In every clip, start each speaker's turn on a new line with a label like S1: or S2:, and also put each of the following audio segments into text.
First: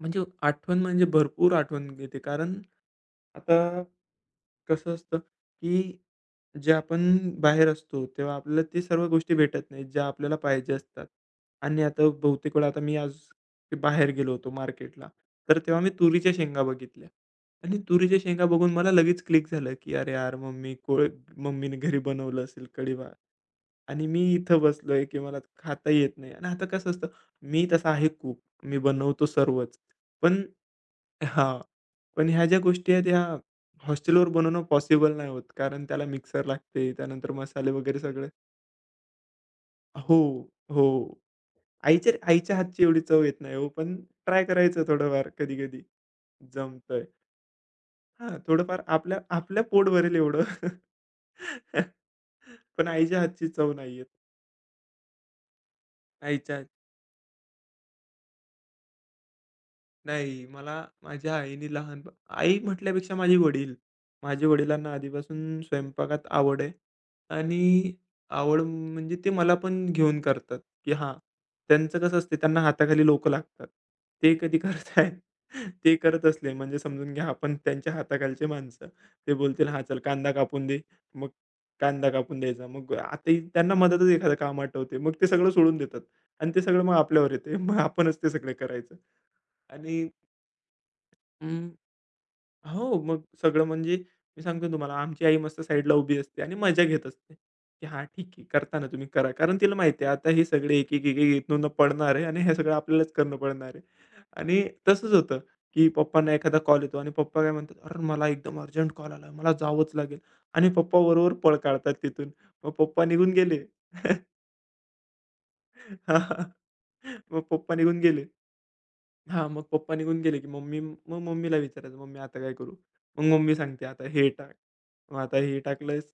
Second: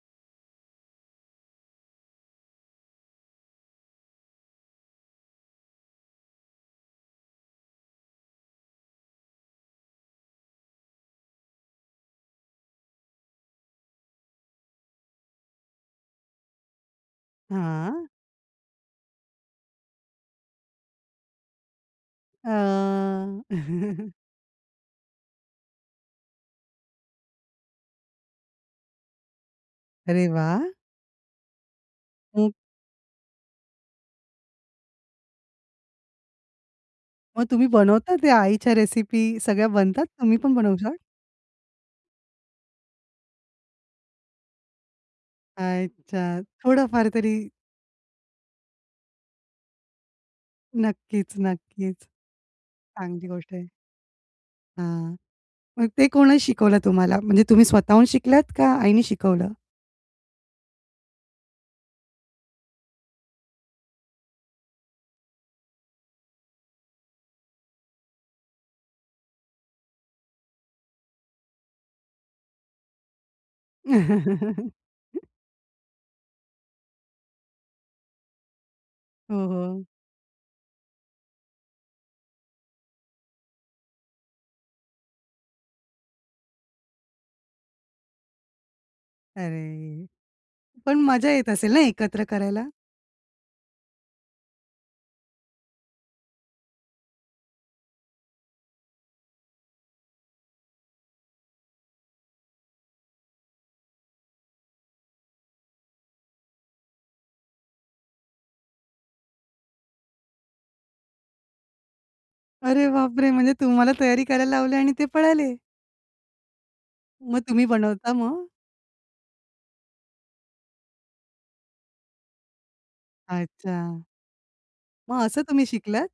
S1: म्हणजे आठवण म्हणजे भरपूर आठवण घेते, कारण आता कसं असतं, की जे आपण बाहेर असतो, तेव्हा आपल्याला ते सर्व गोष्टी भेटत नाहीत, ज्या आपल्याला पाहिजे असतात. आणि आता बहुतेक वेळा आता मी आज बाहेर गेलो होतो मार्केटला. तर तेव्हा मी तुरीच्या शेंगा बघितल्या आणि
S2: हां.
S1: तुरीच्या शेंगा बघून मला लगेच क्लिक झालं, की अरे, यार, मम्मी को मम्मीने घरी बनवलं असेल कढीभात.
S2: अ
S1: आणि मी इथे बसलोय, की मला खाता येत नाही आणि आता कसं असतं मी तसा आहे कूक. मी बनवतो सर्वच.
S2: अरे
S1: पण
S2: वा!
S1: हां, पण ह्या
S2: हं.
S1: ज्या गोष्टी आहेत, ह्या हॉस्टेलवर बनवणं पॉसिबल नाही होत, कारण त्याला मिक्सर लागते, त्यानंतर
S2: मग तुम्ही
S1: मसाले वगैरे
S2: बनवता
S1: सगळे
S2: ते आईच्या रेसिपी सगळ्या
S1: अ,
S2: बनतात?
S1: हो,
S2: तुम्ही पण बनवतात?
S1: हो, आईच्या आईच्या हातची एवढी चव येत नाही हो. पण ट्राय करायचं थोडंफार कधी-कधी,
S2: अच्छा,
S1: जमतंय.
S2: थोडाफार तरी.
S1: हां, थोडंफार आपल्या आपल्या पोट भरेल एवढं.
S2: नक्कीच, नक्कीच.
S1: पण आईच्या
S2: चांगली
S1: हातची
S2: गोष्ट आहे.
S1: चव नाही येत.
S2: हां. मग ते कोणी
S1: आईच्या हात
S2: शिकवलं तुम्हाला, म्हणजे तुम्ही स्वतःहून शिकलात? का आईनी शिकवलं?
S1: नाही. मला माझ्या आईने लहानप आई म्हटल्यापेक्षा माझे वडील. माझ्या वडिलांना आधीपासून स्वयंपाकात आवड आहे. आणि आवड म्हणजे ते मला पण घेऊन करतात. की हां, त्यांचं कसं असते, त्यांना हाताखाली लोकं लागतात. ते कधी करताहेत ते करत असले म्हणजे समजून घ्या, आपण त्यांच्या हाताखालची माणसं.
S2: हो,
S1: ते बोलतील, "हां,
S2: हो.
S1: चल कांदा कापून दे," मग कांदा कापून द्यायचा. मग आताही त्यांना मधेच एखादं काम आठवते. मग ते सगळं सोडून देतात आणि ते सगळं मग आपल्यावर येतंय. मग आपणच ते सगळं करायचं.
S2: अरे!
S1: आणि
S2: पण मजा येत
S1: हं.
S2: असेल ना, एकत्र करायला?
S1: हो, मग सगळं म्हणजे मी सांगतोय तुम्हाला, आमची आई मस्त साइडला उभी असते आणि मजा घेत असते, की "हां, ठीक आहे, करताना तुम्ही, करा." कारण तिला माहिती आहे, आता हे सगळे एक, एक, एक, एक पडणार आहे आणि हे सगळं आपल्यालाच करणं पडणार आहे. आणि तसंच होतं, की पप्पांना एखादा कॉल येतो आणि पप्पा काय म्हणतात, "अर्र, मला एकदम अर्जंट कॉल आला, मला जावंच लागेल." आणि पप्पा बरोबर पळ काढतात तिथून. मग
S2: अरे
S1: पप्पा निघून
S2: बापरे! म्हणजे
S1: गेले.
S2: तुम्हाला तयारी करायला लावले आणि ते पळाले. मग
S1: मग
S2: तुम्ही
S1: पप्पा निघून
S2: बनवता
S1: गेले
S2: मग?
S1: हां, मग पप्पा निघून गेले की मी, मम्मीला विचारायचं, "मग मी आता काय करू?" मग मम्मी सांगते,
S2: अच्छा.
S1: "आता हे टाक, मग
S2: मग
S1: आता
S2: असं
S1: हे
S2: तुम्ही
S1: टाकलंस"
S2: शिकलात?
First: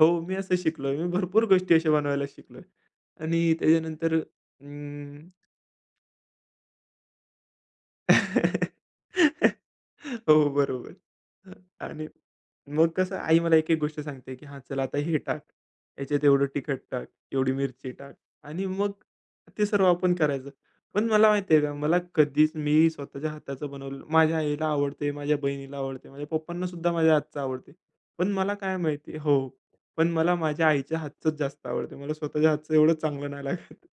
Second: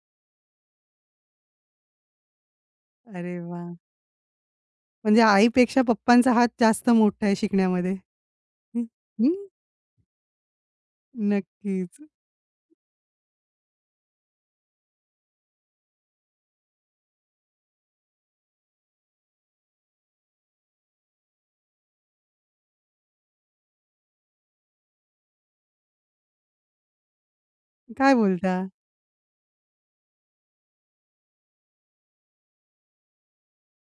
S1: हो, मी असं शिकलोय. मी भरपूर गोष्टी अशा बनवायला शिकलोय.
S2: अरे
S1: आणि
S2: वाह!
S1: त्याच्यानंतर
S2: म्हणजे
S1: अं
S2: आई पेक्षा पप्पांचा हात जास्त मोठा आहे शिकण्यामध्ये. हं, हं.
S1: हो, बरोबर.
S2: नक्कीच.
S1: आणि मग कसं आई मला एक, एक गोष्ट सांगते, की "हां, चल आता हे टाक, ह्याच्यात एवढं तिखट टाक, एवढी मिरची टाक." आणि मग ते सर्व आपण करायचं. पण मला माहिती आहे का, मला कधीच मी स्वतःच्या हाताचं बनवलं माझ्या आईला आवडतं. माझ्या बहिणीला आवडतं. माझ्या पप्पांनासुद्धा माझ्या हातचं आवडतं.
S2: काय
S1: पण मला
S2: बोलता?
S1: काय माहिती हो. पण मला माझ्या आईच्या हातचंच जास्त आवडतंय. मला स्वतःच्या हातचं एवढं चांगलं नाही लागत.